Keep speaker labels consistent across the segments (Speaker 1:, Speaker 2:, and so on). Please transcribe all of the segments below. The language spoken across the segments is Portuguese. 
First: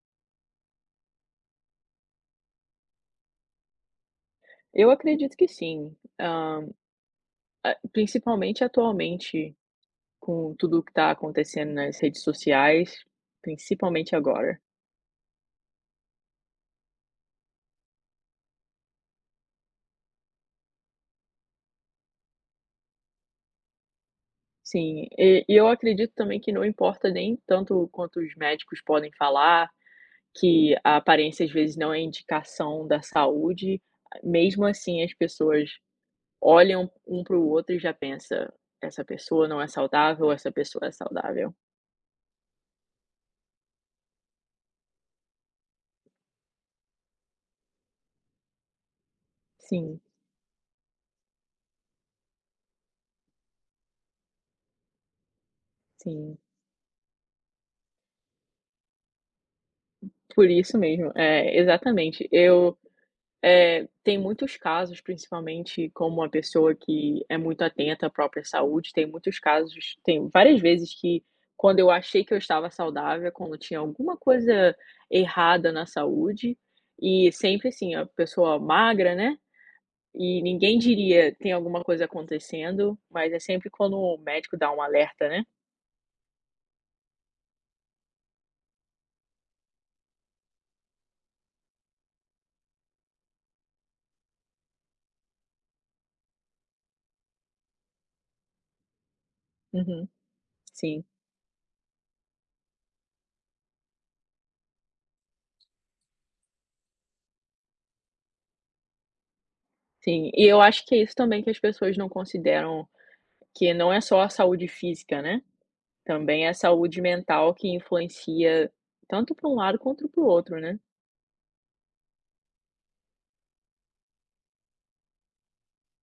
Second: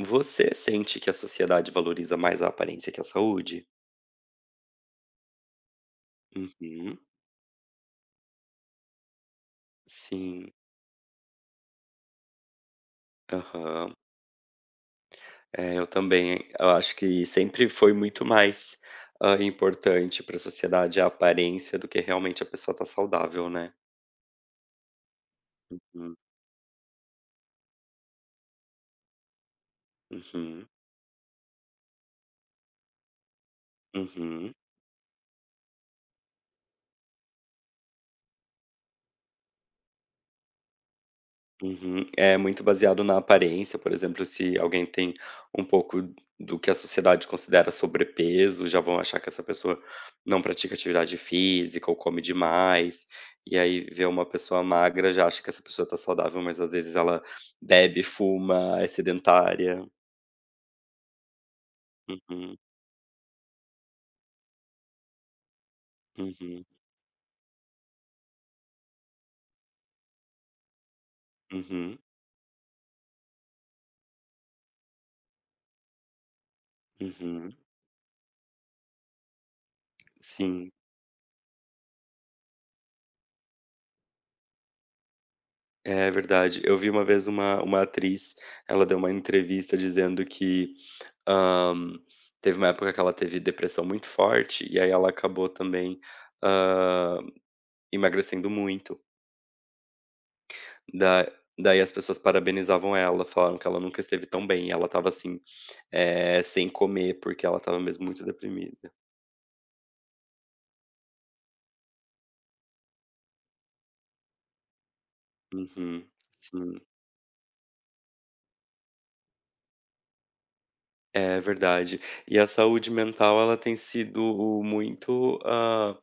Speaker 1: Você sente que a sociedade valoriza mais a aparência que a saúde?
Speaker 2: Eu acredito que sim. Hã,
Speaker 1: Uhum.
Speaker 2: a Principalmente atualmente,
Speaker 1: Sim.
Speaker 2: com tudo o que está acontecendo nas redes sociais,
Speaker 1: Aham.
Speaker 2: principalmente agora.
Speaker 1: É, eu também. Eu acho que sempre foi muito mais, importante para a sociedade a aparência do que realmente a pessoa tá saudável, né.
Speaker 2: Sim, e eu acredito
Speaker 1: Hum.
Speaker 2: também que não importa nem tanto quanto os médicos podem falar,
Speaker 1: Uhum.
Speaker 2: que a aparência às vezes não é indicação da saúde.
Speaker 1: Uhum.
Speaker 2: Mesmo assim, as pessoas olham um para o outro e já pensa: "Essa pessoa não é saudável, essa pessoa é saudável".
Speaker 1: Uhum. É muito baseado na aparência, por exemplo, se alguém tem um pouco do que a sociedade considera sobrepeso, já vão achar que essa pessoa
Speaker 2: Sim,
Speaker 1: não pratica atividade física ou come demais. E aí vê uma pessoa magra, já acha que essa pessoa está
Speaker 2: sim.
Speaker 1: saudável, mas às vezes ela bebe, fuma, é sedentária.
Speaker 2: Por isso mesmo, é, exatamente.
Speaker 1: Uhum,
Speaker 2: Tem muitos casos, principalmente como uma
Speaker 1: uhum,
Speaker 2: pessoa que é muito atenta à própria saúde. Tem muitos casos, tem várias vezes que quando eu
Speaker 1: uhum,
Speaker 2: achei que eu estava saudável, é quando tinha alguma coisa errada na saúde, e
Speaker 1: uhum.
Speaker 2: sempre assim, a pessoa magra, né? E
Speaker 1: Sim.
Speaker 2: ninguém diria: "Tem alguma coisa acontecendo", mas é sempre quando o médico dá um alerta, né.
Speaker 1: É verdade. Eu vi uma vez uma atriz, ela deu uma entrevista dizendo que, hã, teve uma época que ela teve depressão muito forte, e aí ela acabou também, hã, emagrecendo muito.
Speaker 2: Uhum. Sim,
Speaker 1: Da daí as pessoas parabenizavam ela, falaram que ela nunca esteve tão bem, e ela estava assim, sem comer, porque ela estava mesmo muito deprimida.
Speaker 2: sim. E eu acho que é isso também que as pessoas não consideram, que não é só a saúde física, né,
Speaker 1: Uhum.
Speaker 2: também é a
Speaker 1: Sim,
Speaker 2: saúde mental que influencia tanto para um lado quanto para o outro, né.
Speaker 1: é verdade. E a saúde mental ela tem sido muito, hã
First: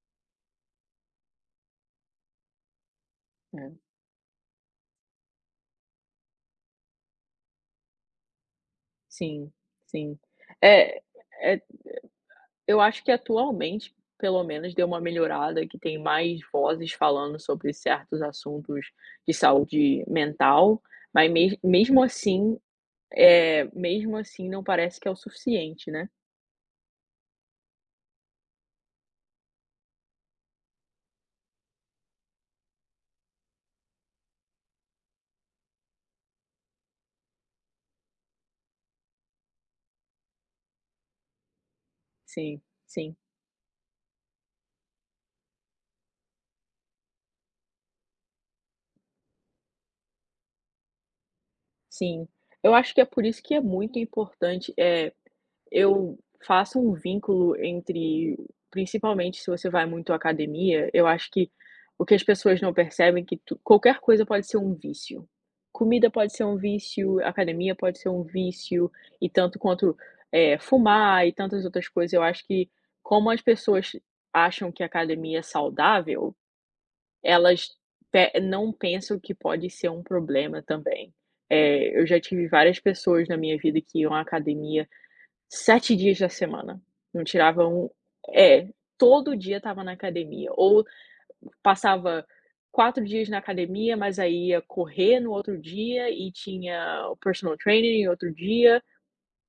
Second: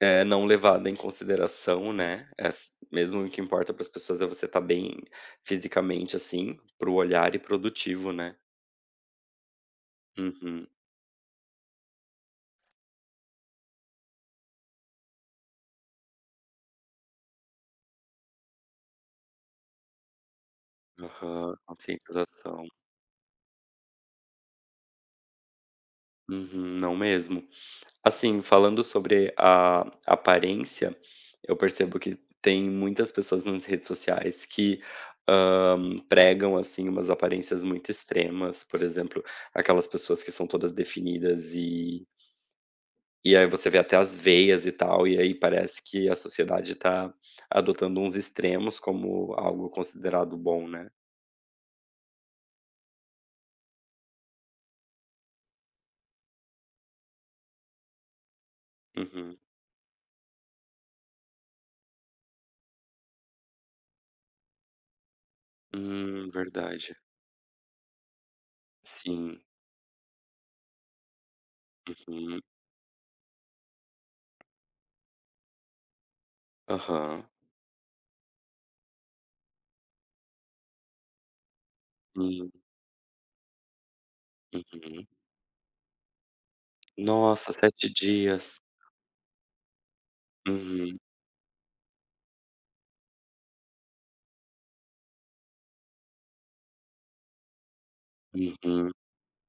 Speaker 1: É, não levada em consideração, né, ess mesmo o que importa
Speaker 2: É.
Speaker 1: para as pessoas é você estar bem fisicamente, assim, para o olhar e produtivo, né.
Speaker 2: Sim, sim.
Speaker 1: Uhum.
Speaker 2: É é eu acho que atualmente, pelo menos, deu uma melhorada, que tem mais vozes falando sobre certos assuntos de saúde mental, mas
Speaker 1: Aham.
Speaker 2: mesmo assim,
Speaker 1: Conscientização.
Speaker 2: é mesmo assim não parece que é o suficiente, né.
Speaker 1: Uhum. Não mesmo. Assim, falando sobre a aparência, eu percebo que tem muitas pessoas nas redes sociais que, pregam, assim, umas aparências muito extremas, por exemplo, aquelas pessoas que são todas definidas e
Speaker 2: Sim, sim,
Speaker 1: E aí você vê até as veias e tal, e aí parece que a sociedade tá adotando uns extremos como algo considerado bom, né.
Speaker 2: sim. Eu acho que é por isso que é muito importante. Eu faço um vínculo entre,
Speaker 1: Uhum.
Speaker 2: principalmente se você vai muito à academia. Eu acho que o que as pessoas não percebem é que tu qualquer coisa pode ser um vício. Comida pode ser um
Speaker 1: Verdade.
Speaker 2: vício, academia pode ser um vício, e
Speaker 1: Sim.
Speaker 2: tanto quanto, fumar e tantas outras coisas. Eu
Speaker 1: Uhum.
Speaker 2: acho que como as pessoas acham que a academia é saudável,
Speaker 1: Aham.
Speaker 2: elas pe não pensam que pode ser um problema também. Eu já tive
Speaker 1: Sim.
Speaker 2: várias pessoas na minha vida que iam à academia
Speaker 1: Uhum.
Speaker 2: 7 dias da semana. Não
Speaker 1: Nossa,
Speaker 2: tirava
Speaker 1: 7
Speaker 2: um
Speaker 1: dias.
Speaker 2: é, todo dia estava na academia, ou
Speaker 1: Uhum.
Speaker 2: passava 4 dias na academia, mas aí ia correr no outro dia e tinha o personal training em outro dia,
Speaker 1: Uhum.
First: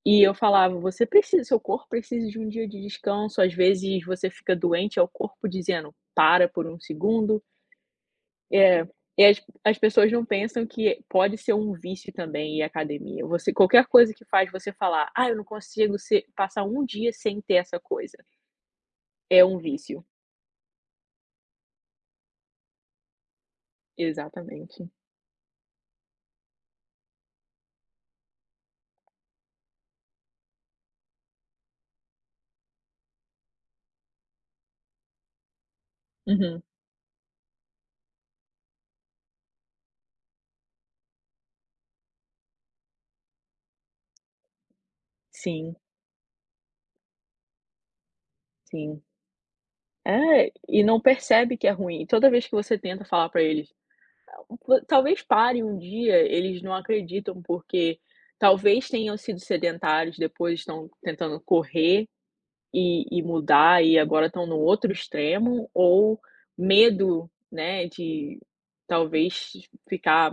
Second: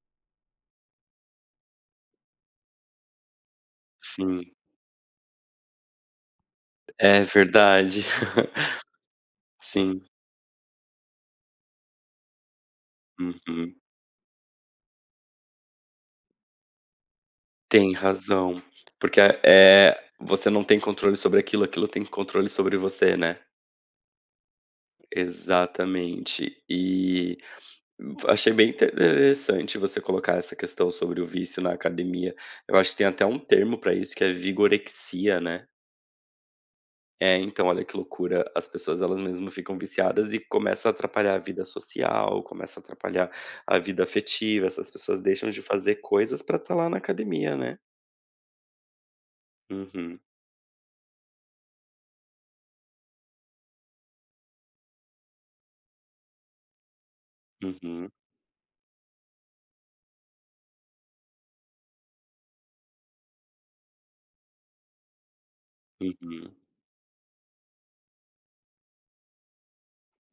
Speaker 2: e eu falava: "Você precisa, seu corpo precisa de um dia de descanso, às vezes você
Speaker 1: Sim.
Speaker 2: fica doente, é o corpo dizendo: 'Para por um
Speaker 1: É
Speaker 2: segundo'".
Speaker 1: verdade.
Speaker 2: É, e as
Speaker 1: Sim.
Speaker 2: pessoas não pensam que pode ser um vício também ir à academia. Você,
Speaker 1: Uhum.
Speaker 2: qualquer coisa que faz você falar: "Ah, eu não consigo ser passar um dia sem ter essa
Speaker 1: Tem
Speaker 2: coisa",
Speaker 1: razão. Porque,
Speaker 2: é um
Speaker 1: é
Speaker 2: vício.
Speaker 1: você não tem controle sobre aquilo, aquilo tem controle sobre você, né.
Speaker 2: Exatamente.
Speaker 1: Exatamente. E achei bem interessante você colocar essa questão sobre o vício na academia. Eu acho que tem até um termo pra isso que é vigorexia, né.
Speaker 2: Uhum.
Speaker 1: É, então, olha que loucura, as pessoas elas mesmas ficam viciadas e começa a atrapalhar a vida social, começa a atrapalhar a vida afetiva, essas pessoas deixam de
Speaker 2: Sim,
Speaker 1: fazer coisas pra estar lá na academia, né.
Speaker 2: sim.
Speaker 1: Uhum,
Speaker 2: É, e não percebe que é ruim. Toda vez que você tenta falar pra eles: "Tal- Talvez pare um dia", eles não acreditam, porque
Speaker 1: uhum,
Speaker 2: talvez tenham sido sedentários, depois estão tentando correr. E mudar, e agora estão no outro extremo, ou
Speaker 1: uhum.
Speaker 2: medo, né, de talvez ficar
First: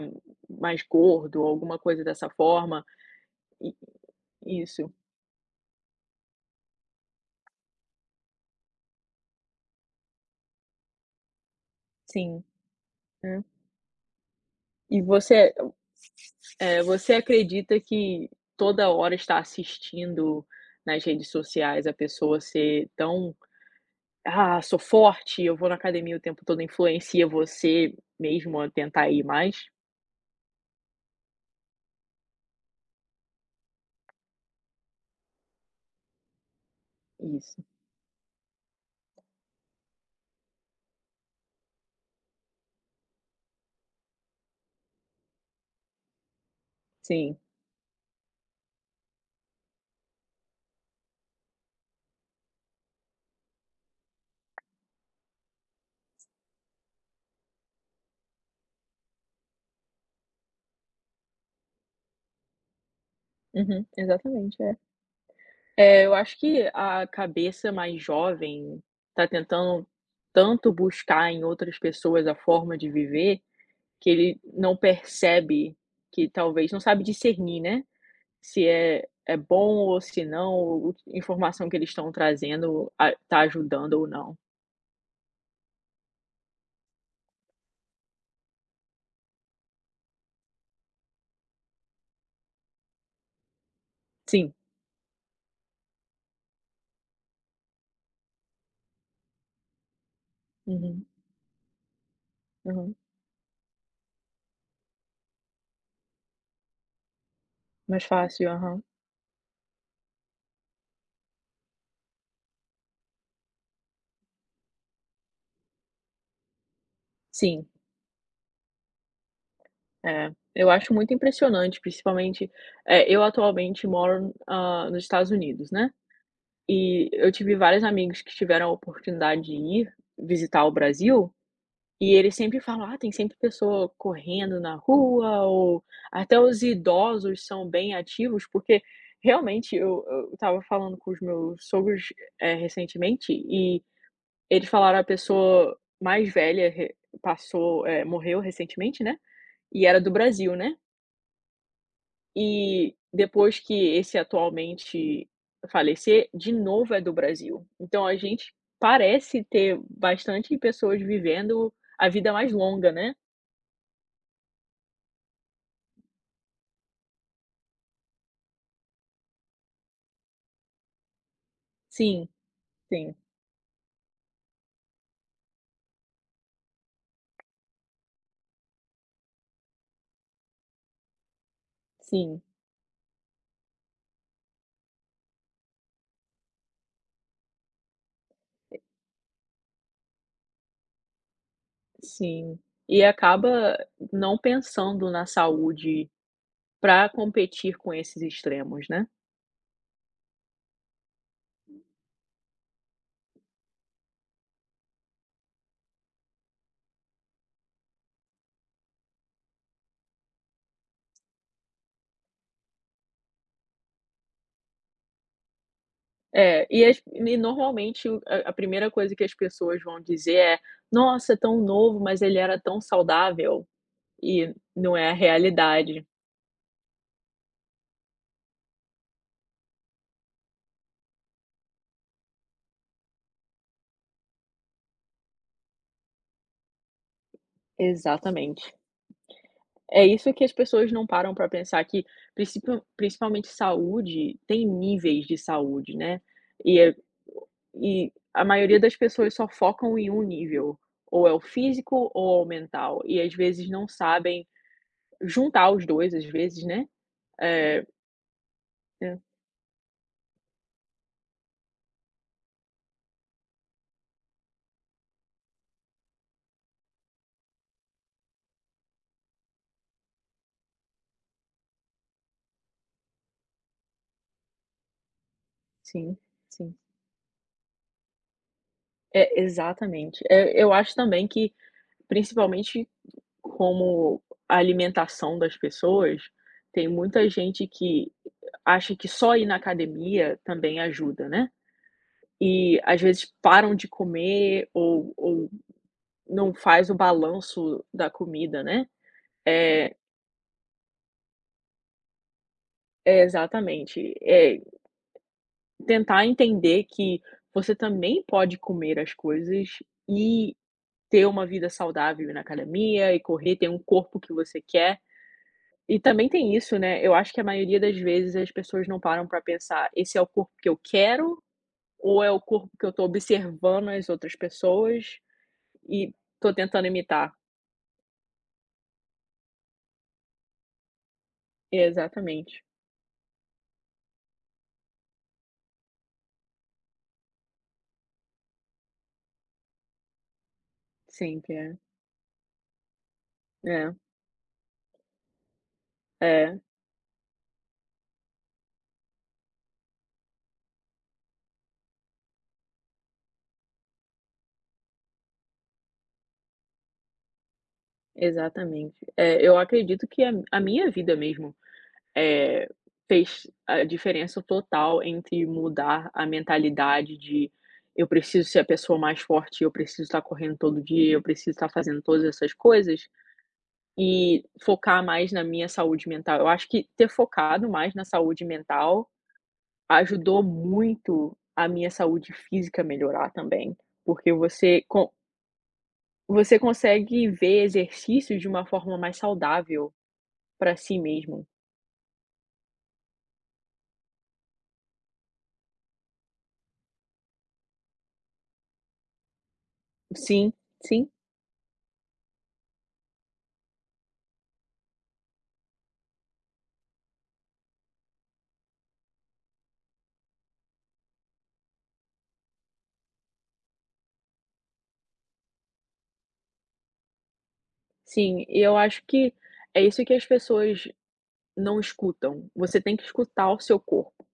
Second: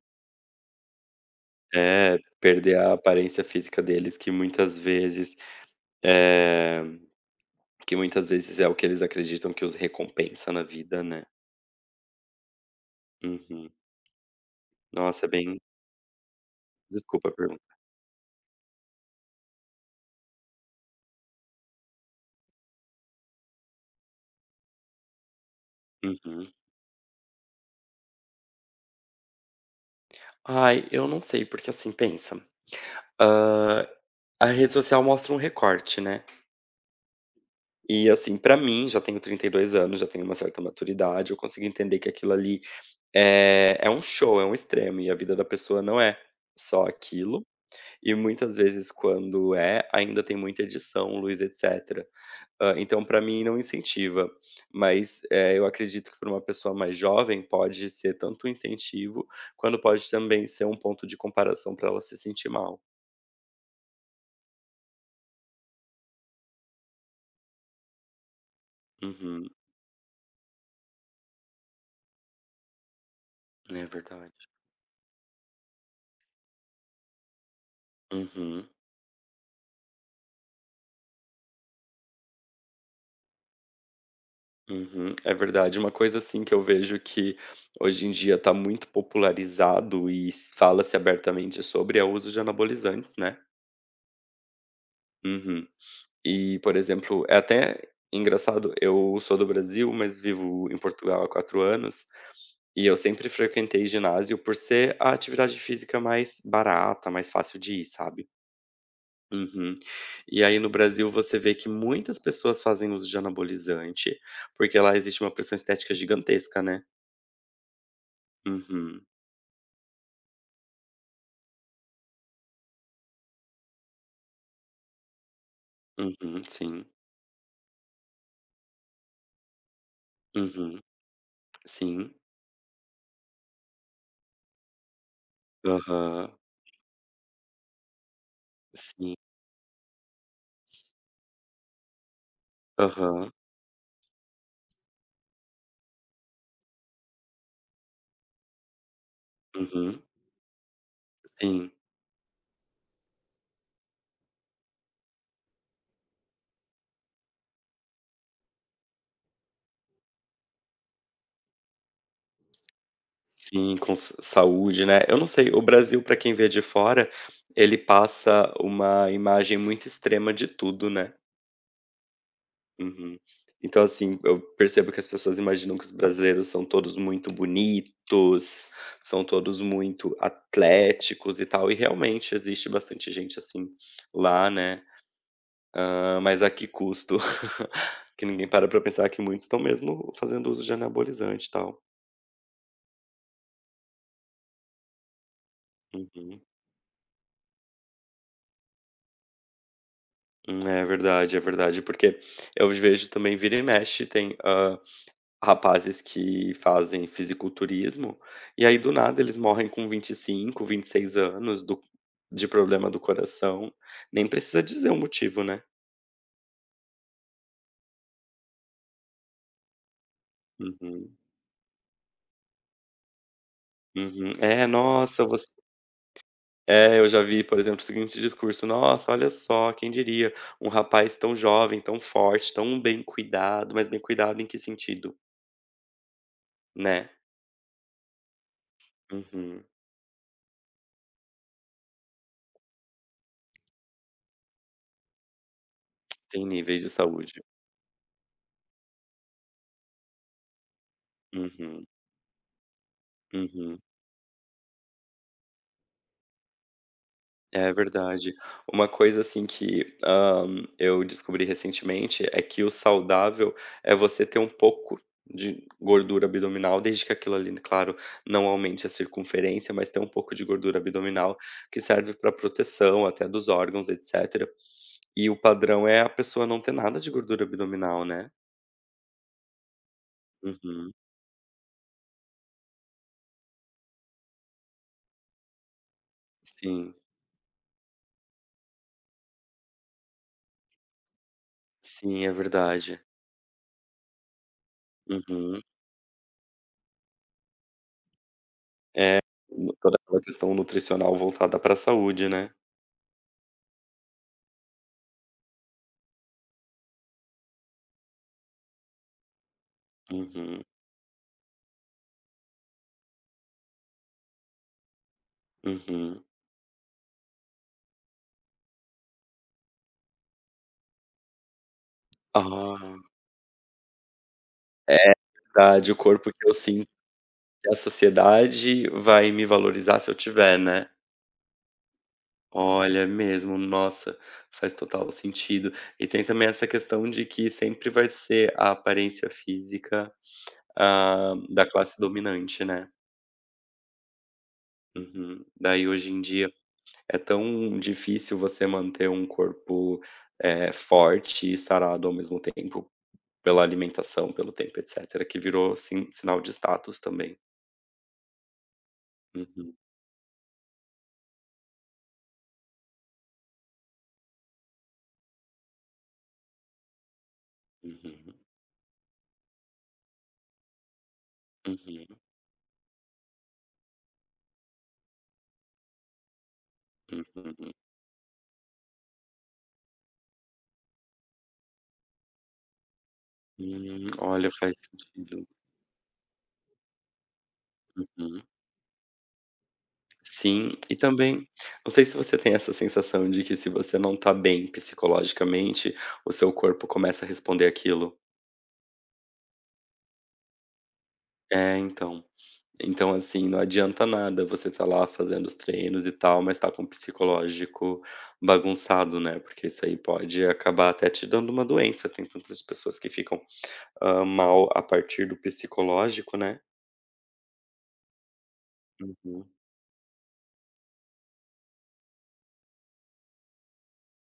Speaker 2: mais gordo ou alguma coisa
Speaker 1: É,
Speaker 2: dessa
Speaker 1: perder
Speaker 2: forma.
Speaker 1: a aparência
Speaker 2: I
Speaker 1: física deles que muitas
Speaker 2: isso,
Speaker 1: vezes, eh, que muitas vezes é o que eles acreditam que os recompensa na vida, né.
Speaker 2: sim, né.
Speaker 1: Uhum.
Speaker 2: E
Speaker 1: Nossa, é
Speaker 2: você,
Speaker 1: bem
Speaker 2: eh, você
Speaker 1: desculpa a pergunta.
Speaker 2: acredita que toda hora está assistindo nas redes sociais a pessoa ser tão: "Ah, sou forte, eu vou na academia o tempo
Speaker 1: Uhum.
Speaker 2: todo", influencia você mesmo a tentar ir mais?
Speaker 1: Ai, eu não sei, porque assim, pensa, hã, a rede social mostra um recorte, né,
Speaker 2: Isso.
Speaker 1: e assim, pra mim, já tenho 32 anos, já tenho uma certa maturidade, eu consigo entender que aquilo ali é um show, é um extremo, e a vida da pessoa não é só
Speaker 2: Sim.
Speaker 1: aquilo, e muitas vezes quando é, ainda tem muita edição, luz, etc. Então para mim não incentiva, mas, eu acredito que para uma pessoa mais jovem pode ser tanto um incentivo, quando pode também ser um ponto de comparação para ela se sentir mal.
Speaker 2: Uhum, exatamente, é. É, eu acho que a cabeça mais jovem está
Speaker 1: Uhum,
Speaker 2: tentando tanto buscar em outras pessoas a forma de viver,
Speaker 1: é
Speaker 2: que
Speaker 1: verdade.
Speaker 2: ele não percebe, que talvez não sabe discernir, né, se
Speaker 1: Uhum,
Speaker 2: é bom ou se não, ou o a informação que eles estão trazendo está ajudando ou não.
Speaker 1: uhum, é verdade. Uma coisa, assim, que eu vejo que hoje em dia está muito popularizado e s fala-se abertamente sobre é o uso de anabolizantes, né.
Speaker 2: Sim.
Speaker 1: Uhum. E, por exemplo, é até engraçado, eu sou do Brasil, mas vivo em
Speaker 2: Uhum,
Speaker 1: Portugal há 4 anos, e
Speaker 2: uhum.
Speaker 1: eu sempre frequentei ginásio por ser a atividade física mais barata, mais fácil de ir,
Speaker 2: Mais
Speaker 1: sabe.
Speaker 2: fácil, aham.
Speaker 1: Uhum. E aí no Brasil você vê que muitas pessoas fazem uso de anabolizante, porque lá existe uma pressão estética gigantesca, né.
Speaker 2: Sim,
Speaker 1: Uhum.
Speaker 2: é. Eu acho muito impressionante, principalmente, eu atualmente moro, nos Estados Unidos, né.
Speaker 1: Uhum, sim.
Speaker 2: E eu tive vários amigos que tiveram a oportunidade de ir visitar o
Speaker 1: Uhum.
Speaker 2: Brasil,
Speaker 1: Sim.
Speaker 2: e eles sempre falam: "Ah, tem sempre pessoa correndo na rua", ou
Speaker 1: Aham.
Speaker 2: até os idosos são bem ativos, porque
Speaker 1: Sim.
Speaker 2: realmente, eu estava falando com os meus sogros, recentemente,
Speaker 1: Aham.
Speaker 2: e eles falaram a pessoa mais velha re passou, morreu recentemente, né, e era
Speaker 1: Uhum.
Speaker 2: do Brasil, né.
Speaker 1: Sim.
Speaker 2: E depois que esse atualmente falecer, de novo é do Brasil. Então a gente parece ter bastante pessoas vivendo a vida mais longa, né.
Speaker 1: Sim, com s saúde, né. Eu não sei, o Brasil pra quem vê de fora, ele passa uma imagem muito extrema de tudo, né.
Speaker 2: Sim, sim,
Speaker 1: Uhum. Então, assim, eu percebo que as pessoas imaginam que os brasileiros são todos muito bonitos, são todos muito atléticos e tal, e realmente
Speaker 2: sim,
Speaker 1: existe bastante gente assim lá, né? Ah, mas a que custo? Que ninguém para pra pensar que muitos estão mesmo fazendo uso de anabolizante e tal.
Speaker 2: sim. E acaba não pensando na saúde
Speaker 1: Uhum.
Speaker 2: para competir com esses extremos, né.
Speaker 1: É verdade, é verdade, porque eu vejo também vira e mexe, tem rapazes que fazem fisiculturismo, e aí do nada eles morrem com vinte e cinco, 26 anos do de problema do coração, nem precisa dizer o motivo, né.
Speaker 2: É, e normalmente o a primeira coisa que as pessoas vão dizer é:
Speaker 1: Uhum,
Speaker 2: "Nossa, é tão novo, mas ele era tão saudável",
Speaker 1: uhum.
Speaker 2: e
Speaker 1: É,
Speaker 2: não é a
Speaker 1: nossa, você
Speaker 2: realidade.
Speaker 1: é, eu já vi, por exemplo, o seguinte discurso: "Nossa, olha só, quem diria, um rapaz tão jovem, tão forte, tão bem cuidado", mas bem cuidado em que sentido, né.
Speaker 2: Exatamente.
Speaker 1: Uhum.
Speaker 2: É isso que as pessoas não param para pensar, que principalmente saúde, tem níveis de saúde, né.
Speaker 1: Tem
Speaker 2: E
Speaker 1: níveis de
Speaker 2: é
Speaker 1: saúde.
Speaker 2: e a maioria das pessoas só focam em um nível, ou é o
Speaker 1: Uhum,
Speaker 2: físico ou é o mental, e às vezes
Speaker 1: uhum.
Speaker 2: não sabem juntar os 2 às vezes, né.
Speaker 1: É
Speaker 2: Eh,
Speaker 1: verdade. Uma
Speaker 2: É,
Speaker 1: coisa assim que, eu descobri recentemente é que o saudável é você ter um pouco de gordura abdominal, desde que aquilo ali, claro, não aumente a circunferência, mas ter um pouco de gordura abdominal que serve para proteção até dos órgãos, etcétera. E o padrão é a
Speaker 2: sim,
Speaker 1: pessoa não ter
Speaker 2: sim.
Speaker 1: nada de gordura abdominal, né.
Speaker 2: É, exatamente. Eu
Speaker 1: Uhum.
Speaker 2: acho também que, principalmente como a alimentação das pessoas, tem
Speaker 1: Sim,
Speaker 2: muita gente que acha que só ir na academia também ajuda, né.
Speaker 1: sim, é
Speaker 2: E às
Speaker 1: verdade.
Speaker 2: vezes param de comer, ou
Speaker 1: Uhum.
Speaker 2: não faz o balanço da comida, né.
Speaker 1: É,
Speaker 2: É,
Speaker 1: toda aquela questão nutricional voltada para a saúde, né.
Speaker 2: exatamente. É, tentar entender que você também pode comer as coisas e
Speaker 1: Uhum,
Speaker 2: ter uma vida saudável, na academia e correr, ter um corpo que você quer. E
Speaker 1: uhum.
Speaker 2: também tem isso, né, eu acho que a maioria das vezes as pessoas não param para pensar: "Esse é o corpo que eu quero ou é o corpo que eu
Speaker 1: Ah,
Speaker 2: tô observando as outras
Speaker 1: é
Speaker 2: pessoas?"
Speaker 1: verdade, o
Speaker 2: E
Speaker 1: corpo que
Speaker 2: tô
Speaker 1: eu
Speaker 2: tentando
Speaker 1: sinto
Speaker 2: imitar.
Speaker 1: que a sociedade vai me valorizar se eu tiver, né.
Speaker 2: Exatamente.
Speaker 1: Olha, é mesmo, nossa, faz total sentido. E tem também essa questão de que sempre vai ser a aparência física,
Speaker 2: Sempre
Speaker 1: da
Speaker 2: é.
Speaker 1: classe dominante, né.
Speaker 2: É,
Speaker 1: Uhum. Daí hoje em dia
Speaker 2: é,
Speaker 1: é tão difícil você manter um corpo, forte e sarado ao mesmo tempo, pela alimentação, pelo tempo, etcétera, que virou sinal de status também.
Speaker 2: exatamente. É, eu
Speaker 1: Uhum.
Speaker 2: acredito que a minha vida mesmo, eh, fez a diferença total entre mudar a mentalidade de: "Eu
Speaker 1: Uhum,
Speaker 2: preciso ser a pessoa mais forte, eu preciso estar correndo todo dia, eu preciso estar fazendo
Speaker 1: uhum,
Speaker 2: todas essas coisas", e focar mais na minha saúde mental. Eu acho que ter focado
Speaker 1: uhum.
Speaker 2: mais na saúde mental ajudou muito a minha saúde física melhorar também, porque
Speaker 1: Olha, faz
Speaker 2: você con
Speaker 1: sentido.
Speaker 2: você consegue ver exercícios
Speaker 1: Uhum.
Speaker 2: de uma forma mais saudável
Speaker 1: Sim,
Speaker 2: para
Speaker 1: e
Speaker 2: si mesmo.
Speaker 1: também, não sei se você tem essa sensação de que se você não tá bem psicologicamente, o seu corpo começa a responder aquilo.
Speaker 2: Sim, sim,
Speaker 1: É, então. Então, assim, não adianta nada você tá lá fazendo os treinos e tal, mas tá com o psicológico bagunçado, né? Porque isso aí pode acabar até te dando uma doença. Tem tantas pessoas que ficam mal a partir do psicológico, né?
Speaker 2: sim. E eu acho que
Speaker 1: Uhum,
Speaker 2: é isso que as pessoas não escutam. Você tem que escutar o seu corpo.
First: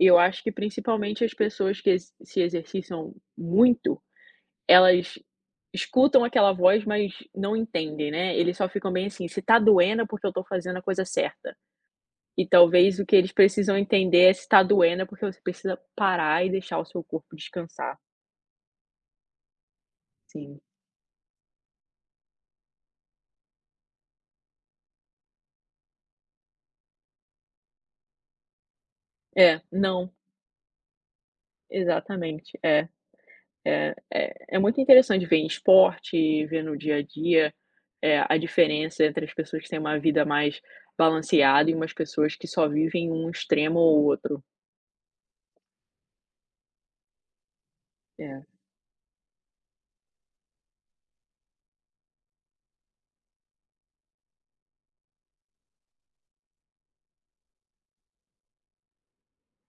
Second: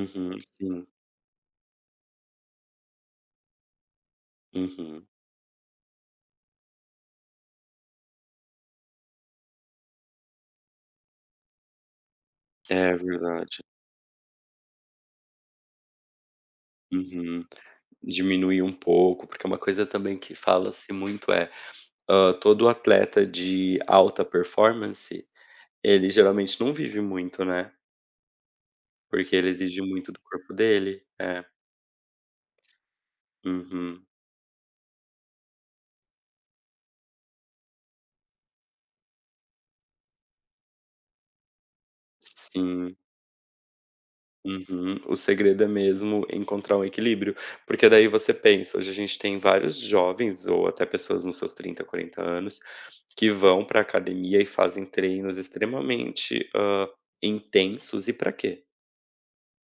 Speaker 2: E eu acho que
Speaker 1: sim.
Speaker 2: principalmente as pessoas que ex se exercitam muito,
Speaker 1: Uhum.
Speaker 2: elas escutam aquela voz, mas não entendem, né. Eles só ficam bem assim: "Se tá doendo é porque eu tô fazendo a coisa certa". E
Speaker 1: É
Speaker 2: talvez o que eles
Speaker 1: verdade.
Speaker 2: precisam entender é, se tá doendo, é porque você precisa parar e deixar o seu corpo
Speaker 1: Uhum.
Speaker 2: descansar,
Speaker 1: Diminuir um pouco, porque é uma coisa também que
Speaker 2: sim.
Speaker 1: fala-se muito é, todo atleta de alta performance, ele geralmente não vive muito, né, porque ele
Speaker 2: É,
Speaker 1: exige muito
Speaker 2: não,
Speaker 1: do corpo dele. É.
Speaker 2: exatamente,
Speaker 1: Uhum.
Speaker 2: muito interessante ver em esporte, ver no dia a dia, a diferença entre as pessoas que têm uma vida mais balanceada e umas pessoas que só
Speaker 1: Sim.
Speaker 2: vivem um extremo ou outro.
Speaker 1: Uhum. O segredo é mesmo encontrar um equilíbrio, porque daí você
Speaker 2: É.
Speaker 1: pensa, hoje a gente tem vários jovens ou até pessoas nos seus 30, 40 anos, que vão para academia e fazem treinos extremamente, intensos e para quê?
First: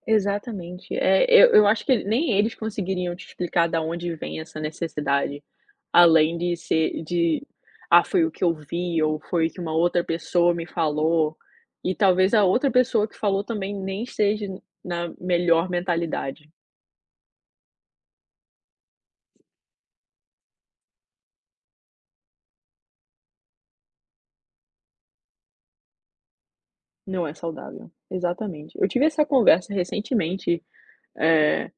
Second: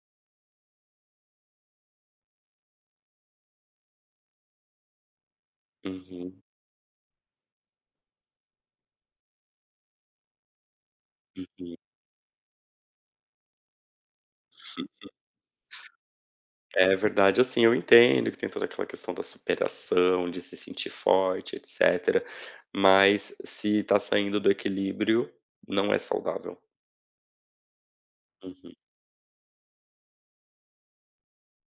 Speaker 2: Exatamente. É, eu acho que nem eles conseguiriam te explicar da onde vem essa necessidade, além
Speaker 1: Uhum,
Speaker 2: de ser de: "Ah, foi o que eu vi" ou "Foi o que uma outra pessoa me falou",
Speaker 1: uhum.
Speaker 2: e talvez a outra pessoa que falou também nem esteja na melhor mentalidade.
Speaker 1: É verdade, assim, eu entendo que tem toda aquela questão da superação, de se sentir forte, etcétera, mas se tá saindo do equilíbrio, não é saudável.
Speaker 2: Não é saudável.
Speaker 1: Uhum,
Speaker 2: Exatamente. Eu tive essa conversa recentemente, eh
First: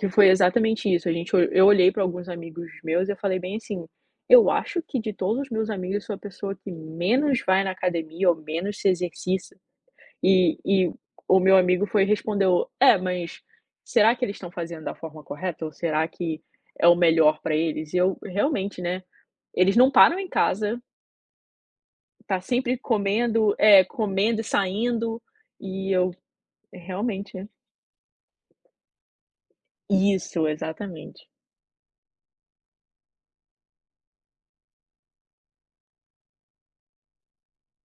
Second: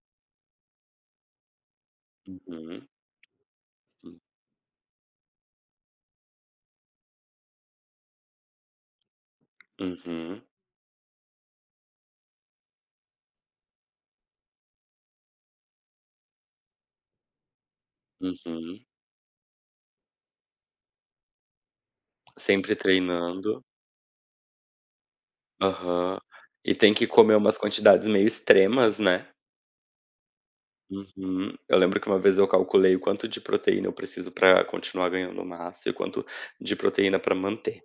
Speaker 2: Que foi exatamente isso, eu olhei para alguns amigos
Speaker 1: uhum,
Speaker 2: meus e eu falei bem assim:
Speaker 1: sim.
Speaker 2: "Eu acho que de todos os meus amigos eu sou a pessoa que menos vai na academia ou menos se exercita".
Speaker 1: Uhum,
Speaker 2: E o meu amigo foi e respondeu: "É, mas será que eles estão fazendo da forma correta ou será que é o melhor para eles?". E eu realmente,
Speaker 1: uhum.
Speaker 2: né, eles não param em casa, tá sempre
Speaker 1: Sempre
Speaker 2: comendo,
Speaker 1: treinando.
Speaker 2: é comendo e saindo, e eu
Speaker 1: Aham. E tem que
Speaker 2: realmente,
Speaker 1: comer
Speaker 2: né?
Speaker 1: umas quantidades meio extremas, né.
Speaker 2: Isso, exatamente.
Speaker 1: Uhum. Eu lembro que uma vez eu calculei o quanto de proteína eu preciso para continuar ganhando massa e o quanto de proteína para manter.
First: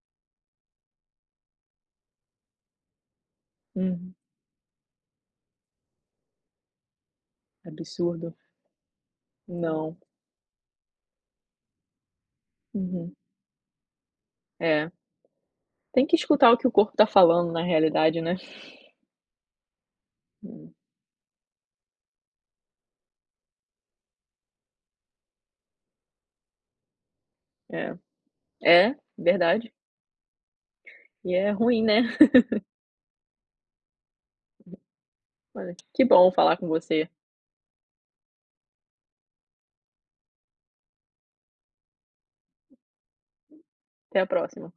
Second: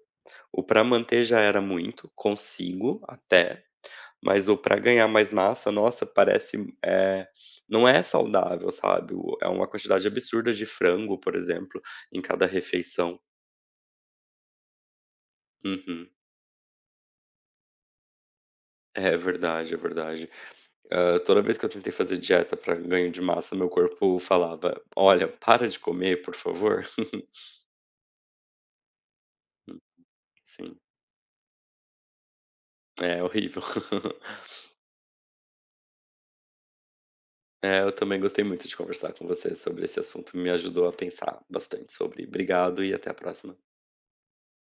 Speaker 1: O para manter já era muito, consigo até,
Speaker 2: Uhum,
Speaker 1: mas o para ganhar mais massa, nossa, parece, é não é
Speaker 2: absurdo.
Speaker 1: saudável, sabe. O é uma
Speaker 2: Não.
Speaker 1: quantidade absurda de frango, por exemplo, em cada
Speaker 2: Uhum.
Speaker 1: refeição.
Speaker 2: É, tem
Speaker 1: Uhum.
Speaker 2: que escutar o que o corpo tá falando na realidade, né.
Speaker 1: É verdade, é verdade.
Speaker 2: Hum,
Speaker 1: Toda vez que eu tentei fazer dieta para ganho de massa, meu corpo falava: "Olha, para de comer, por favor".
Speaker 2: é. É, verdade.
Speaker 1: Sim,
Speaker 2: E é ruim, né.
Speaker 1: é horrível.
Speaker 2: Olha, que bom falar com você.
Speaker 1: É, eu também gostei muito de conversar com você sobre esse assunto, me ajudou a pensar bastante sobre. Obrigado e até a próxima.
Speaker 2: Até a próxima.